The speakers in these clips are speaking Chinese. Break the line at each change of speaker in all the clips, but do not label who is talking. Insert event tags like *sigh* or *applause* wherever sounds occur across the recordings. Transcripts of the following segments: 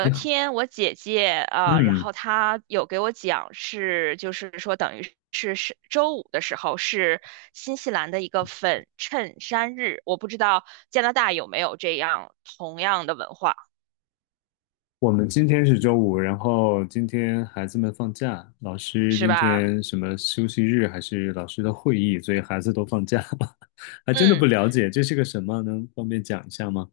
你好。
天我姐姐啊，呃然
嗯。
后她有给我讲就是说等于是周五的时候是新西兰的一个粉衬衫日，我不知道加拿大有没有这样同样的文化，
我们今天是周五，然后今天孩子们放假，老师
是
今
吧？
天什么休息日还是老师的会议，所以孩子都放假了，*laughs* 还真的
嗯，
不了解这是个什么，能方便讲一下吗？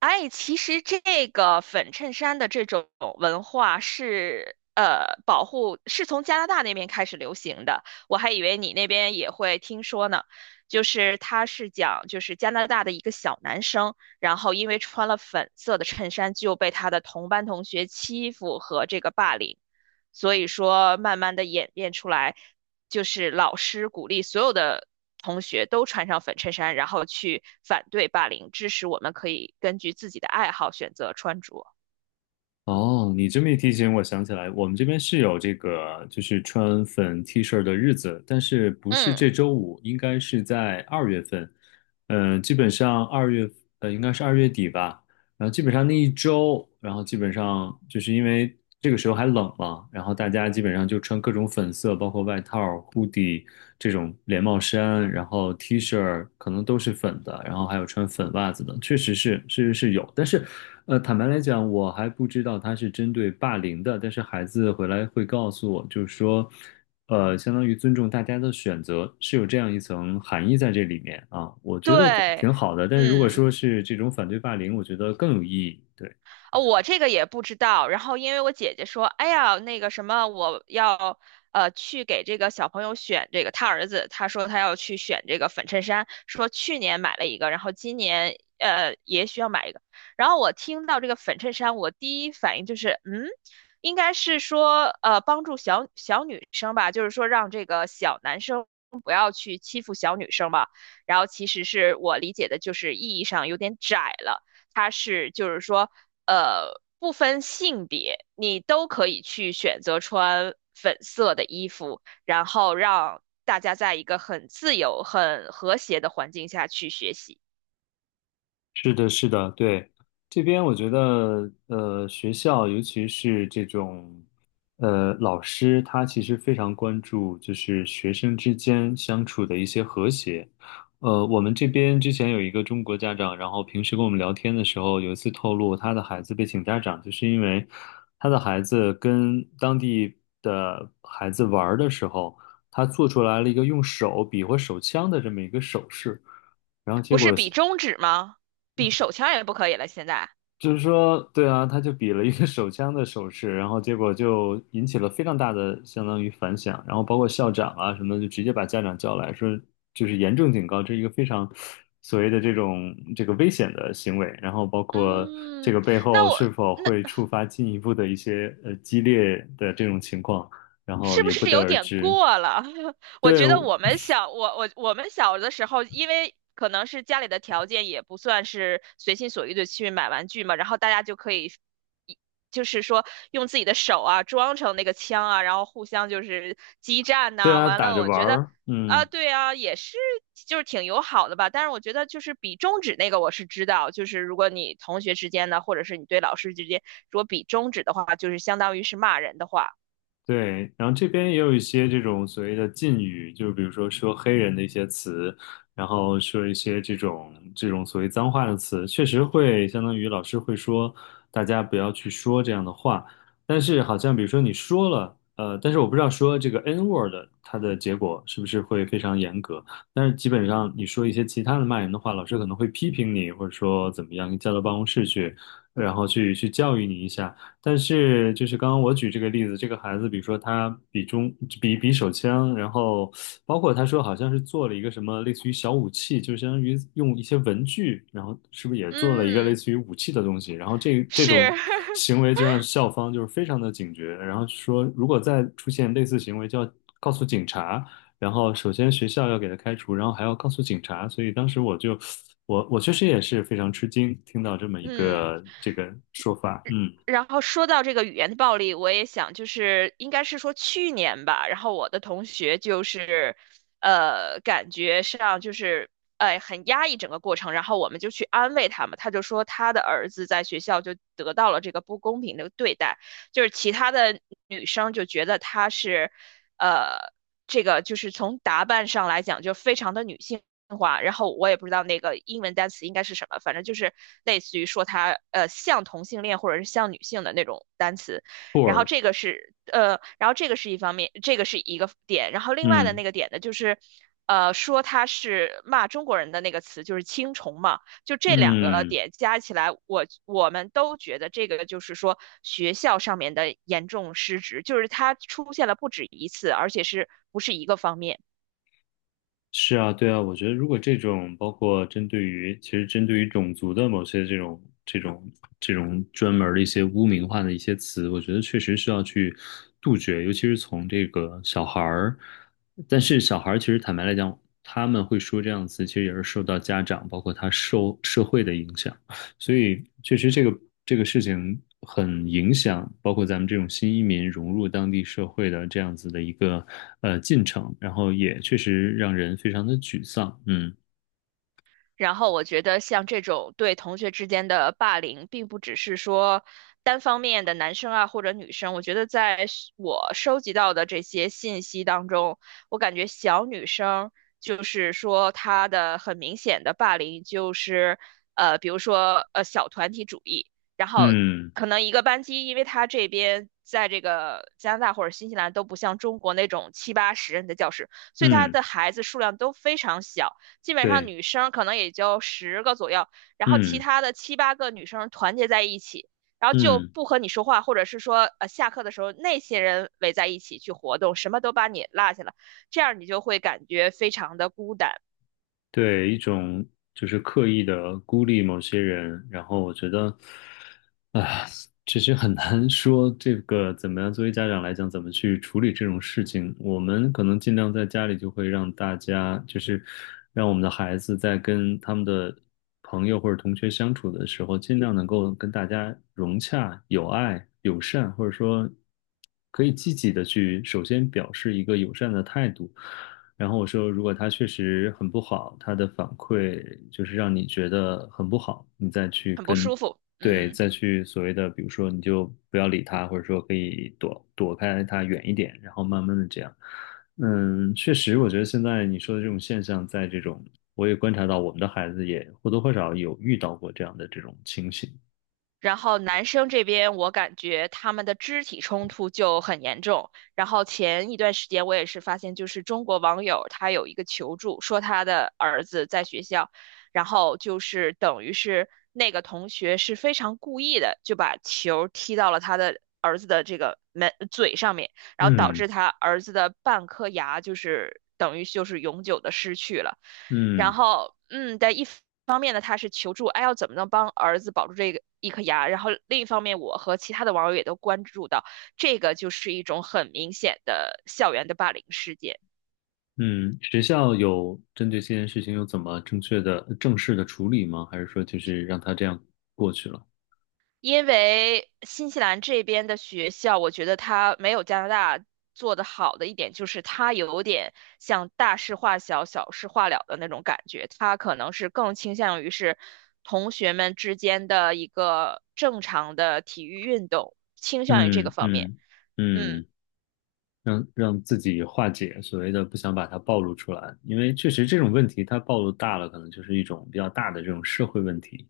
哎，其实这个粉衬衫的这种文化是保护，是从加拿大那边开始流行的。我还以为你那边也会听说呢，就是他是讲就是加拿大的一个小男生，然后因为穿了粉色的衬衫就被他的同班同学欺负和这个霸凌，所以说慢慢的演变出来。就是老师鼓励所有的同学都穿上粉衬衫，然后去反对霸凌，支持我们可以根据自己的爱好选择穿着。
哦，你这么一提醒，我想起来，我们这边是有这个，就是穿粉 T 恤的日子，但是不是
嗯，
这周五，应该是在二月份，嗯、基本上二月，应该是二月底吧。然后基本上那一周，然后基本上就是因为这个时候还冷嘛，然后大家基本上就穿各种粉色，包括外套、hoodie 这种连帽衫，然后 T 恤可能都是粉的，然后还有穿粉袜子的，确实是，确实是有。但是，坦白来讲，我还不知道他是针对霸凌的，但是孩子回来会告诉我，就是说。相当于尊重大家的选择，是有这样一层含义在这里面啊，我觉得
对，
挺好的。但是如果
嗯。
说是这种反对霸凌，我觉得更有意义。对。
我这个也不知道。然后因为我姐姐说，哎呀，那个什么，我要去给这个小朋友选这个，他儿子他说他要去选这个粉衬衫，说去年买了一个，然后今年也需要买一个。然后我听到这个粉衬衫，我第一反应就是，嗯，应该是说帮助小小女生吧，就是说让这个小男生。不要去欺负小女生吧，然后其实是我理解的，就是意义上有点窄了。它是就是说，呃，不分性别，你都可以去选择穿粉色的衣服，然后让大家在一个很自由、很和谐的环境下去学习。
是的，是的，对，这边我觉得，学校尤其是这种，老师他其实非常关注就是学生之间相处的一些和谐。我们这边之前有一个中国家长，然后平时跟我们聊天的时候，有一次透露他的孩子被请家长，就是因为他的孩子跟当地的孩子玩儿的时候，他做出来了一个用手比划手枪的这么一个手势。然后结
不是
果
比中指吗？比手枪也不可以了，现在。
就是说，对啊，他就比了一个手枪的手势，然后结果就引起了非常大的相当于反响，然后包括校长啊什么的，就直接把家长叫来说，就是严重警告，这是一个非常所谓的这种这个危险的行为，然后包括这
嗯，
个背后
那我
是否
那
会触发进一步的一些激烈的这种情况，然后
是不
也不
是
得
有
而
点
知。
过了？*laughs* 我
对，
觉得我们小的时候，因为可能是家里的条件也不算是随心所欲的去买玩具嘛，然后大家就可以一，就是说用自己的手啊装成那个枪啊，然后互相就是激战
对
呐、
啊，
完
打
了，
着
我
玩
觉得
儿，
啊，
嗯。
对啊，也是就是挺友好的吧。但是我觉得就是比中指那个我是知道，就是如果你同学之间呢，或者是你对老师之间，如果比中指的话，就是相当于是骂人的话，
对，然后这边也有一些这种所谓的禁语，就比如说说黑人的一些词，然后说一些这种这种所谓脏话的词，确实会相当于老师会说大家不要去说这样的话，但是好像比如说你说了，但是我不知道说这个 N word 它的结果是不是会非常严格，但是基本上你说一些其他的骂人的话，老师可能会批评你，或者说怎么样，你叫到办公室去，然后去教育你一下。但是就是刚刚我举这个例子，这个孩子，比如说他比中比比手枪，然后包括他说好像是做了一个什么类似于小武器，就相当于用一些文具，然后是不是也做了一个类
嗯。
似于武器的东西？然后这这
是，
种
*laughs*
行为就让校方就是非常的警觉，然后说如果再出现类似行为，就要告诉警察。然后首先学校要给他开除，然后还要告诉警察，所以当时我就我确实也是非常吃惊，听到这么一
嗯，
个这个说法，嗯。
然后说到这个语言的暴力，我也想，就是应该是说去年吧，然后我的同学就是，感觉上就是，哎，很压抑整个过程，然后我们就去安慰他嘛，他就说他的儿子在学校就得到了这个不公平的对待，就是其他的女生就觉得他是，呃，这个就是从打扮上来讲就非常的女性话，然后我也不知道那个英文单词应该是什么，反正就是类似于说它像同性恋或者是像女性的那种单词。然后
poor，
这个是一方面，这个是一个点。然后另外的
嗯
那个点呢，就是说他是骂中国人的那个词就是青虫嘛，就这两个
嗯，
点加起来，我们都觉得这个就是说学校上面的严重失职，就是它出现了不止一次，而且是不是一个方面。
是啊，对啊，我觉得如果这种包括针对于其实针对于种族的某些这种专门儿的一些污名化的一些词，我觉得确实需要去杜绝，尤其是从这个小孩儿，但是小孩儿其实坦白来讲，他们会说这样的词，其实也是受到家长包括他受社会的影响。所以确实这个事情很影响，包括咱们这种新移民融入当地社会的这样子的一个进程，然后也确实让人非常的沮丧。嗯
然后我觉得像这种对同学之间的霸凌，并不只是说单方面的男生啊或者女生。我觉得在是我收集到的这些信息当中，我感觉小女生就是说她的很明显的霸凌就是比如说小团体主义，然后
嗯
可能一个班级，因为她这边。在这个加拿大或者新西兰都不像中国那种七八十人的教室，所以他
嗯，
的孩子数量都非常小。基本上
对，
女生可能也就十个左右，然后其
嗯
他的七八个女生团结在一起，然后就
嗯。
不和你说话，或者是说下课的时候那些人围在一起去活动，什么都把你落下了，这样你就会感觉非常的孤单，
对，一种就是刻意的孤立某些人，然后我觉得，啊，其实很难说这个怎么样，作为家长来讲，怎么去处理这种事情。我们可能尽量在家里就会让大家，就是让我们的孩子在跟他们的朋友或者同学相处的时候，尽量能够跟大家融洽、友爱、友善，或者说可以积极的去首先表示一个友善的态度。然后我说，如果他确实很不好，他的反馈就是让你觉得很不好，你再去
很不
跟，
舒服。
对，
嗯。
再去所谓的，比如说你就不要理他，或者说可以躲开他远一点，然后慢慢的这样。嗯，确实，我觉得现在你说的这种现象，在这种我也观察到，我们的孩子也或多或少有遇到过这样的这种情形。
然后男生这边，我感觉他们的肢体冲突就很严重。然后前一段时间，我也是发现，就是中国网友他有一个求助，说他的儿子在学校，然后就是等于是那个同学是非常故意的，就把球踢到了他的儿子的这个门嘴上面。然后导
嗯
致他儿子的半颗牙就是等于就是永久的失去了。然
嗯。
后，嗯，但一方面呢，他是求助，哎，要怎么能帮儿子保住这个一颗牙？然后另一方面，我和其他的网友也都关注到，这个就是一种很明显的校园的霸凌事件。
嗯，学校有针对这件事情有怎么正确的、正式的处理吗？还是说就是让他这样过去了？
因为新西兰这边的学校，我觉得它没有加拿大做得好的一点，就是它有点像大事化小、小事化了的那种感觉。它可能是更倾向于是同学们之间的一个正常的体育运动，倾向于这个
嗯
方面。
嗯
嗯，
嗯。让让自己化解所谓的不想把它暴露出来，因为确实这种问题它暴露大了，可能就是一种比较大的这种社会问题。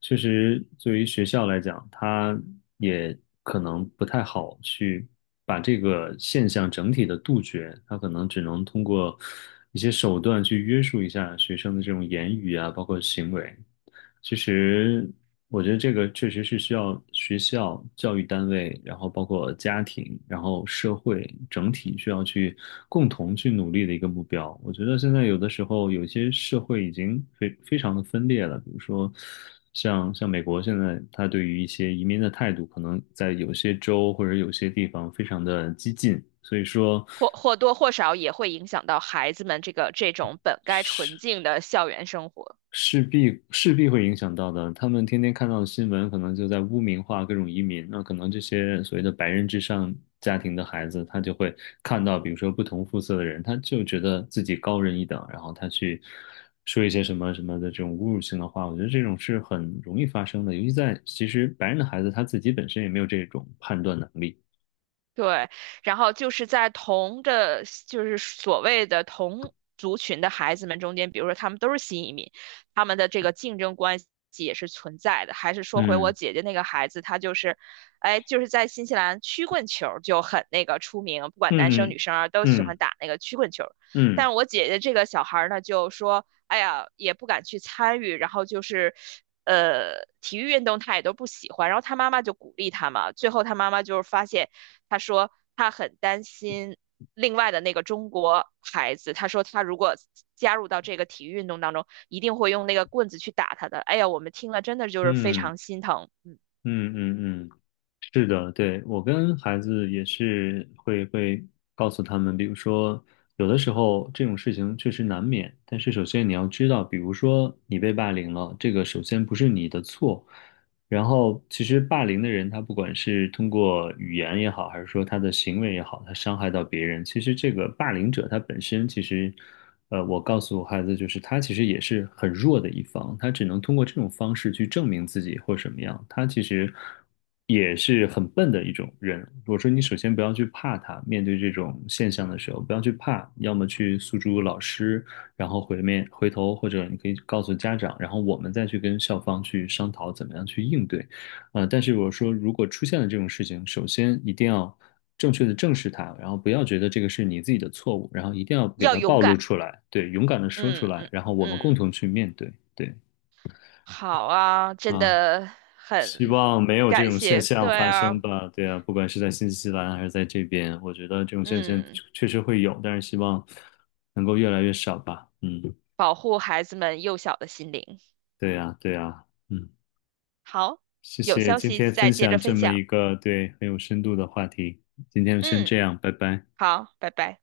确实，对于学校来讲，它也可能不太好去把这个现象整体的杜绝，它可能只能通过一些手段去约束一下学生的这种言语啊，包括行为。其实，我觉得这个确实是需要学校、教育单位，然后包括家庭，然后社会整体需要去共同去努力的一个目标。我觉得现在有的时候，有些社会已经非常的分裂了，比如说像美国现在，它对于一些移民的态度，可能在有些州或者有些地方非常的激进，所以说。
或或多或少也会影响到孩子们这个这种本该纯净的校园生活。
势必会影响到的。他们天天看到的新闻，可能就在污名化各种移民。那可能这些所谓的白人至上家庭的孩子，他就会看到，比如说不同肤色的人，他就觉得自己高人一等，然后他去说一些什么什么的这种侮辱性的话。我觉得这种是很容易发生的，尤其在其实白人的孩子他自己本身也没有这种判断能力。
对，然后就是在同的，就是所谓的同族群的孩子们中间，比如说他们都是新移民，他们的这个竞争关系也是存在的。还是说回我
嗯
姐姐那个孩子，他就是，哎，就是在新西兰曲棍球儿就很那个出名，不管男生
嗯
女生啊都喜欢
嗯
打那个曲棍球儿。
嗯
但我姐姐这个小孩儿呢，就说，哎呀，也不敢去参与，然后就是。体育运动他也都不喜欢，然后他妈妈就鼓励他嘛。最后他妈妈就是发现，他说他很担心另外的那个中国孩子，他说他如果加入到这个体育运动当中，一定会用那个棍子去打他的。哎呀，我们听了真的就是非
嗯嗯
常心疼，嗯，
嗯嗯嗯嗯。嗯嗯嗯是的，对，我跟孩子也是会告诉他们，比如说有的时候这种事情确实难免，但是首先你要知道，比如说你被霸凌了，这个首先不是你的错，然后，其实霸凌的人，他不管是通过语言也好，还是说他的行为也好，他伤害到别人，其实这个霸凌者他本身，其实，我告诉我孩子，就是他其实也是很弱的一方，他只能通过这种方式去证明自己或什么样，他其实也是很笨的一种人。我说，你首先不要去怕他，面对这种现象的时候，不要去怕，要么去诉诸老师。然后回头或者你可以告诉家长，然后我们再去跟校方去商讨怎么样去应对。但是我说，如果出现了这种事情，首先一定要正确的正视它，然后不要觉得这个是你自己的错误，然后一定要给
要
它
勇
暴露
敢，
出来，对，勇敢的说出
嗯
来，
嗯
然后我们共
嗯，
同去面对，对
好啊，真
啊。
的
希
很
望没有这
感
种现
谢，
象
对
发生
啊，
吧。对啊，不管是在新西兰还是在这边，我觉得这种现象
嗯，
确实会有，但是希望能够越来越少吧。嗯，
保护孩子们幼小的心灵。
对呀，对呀，嗯。
好，
谢
有
谢
消
今
息
天
再
分
接
享
着
这
分
么
享。
一个对很有深度的话题，今天就先这
嗯，
样，拜拜。
好，拜拜。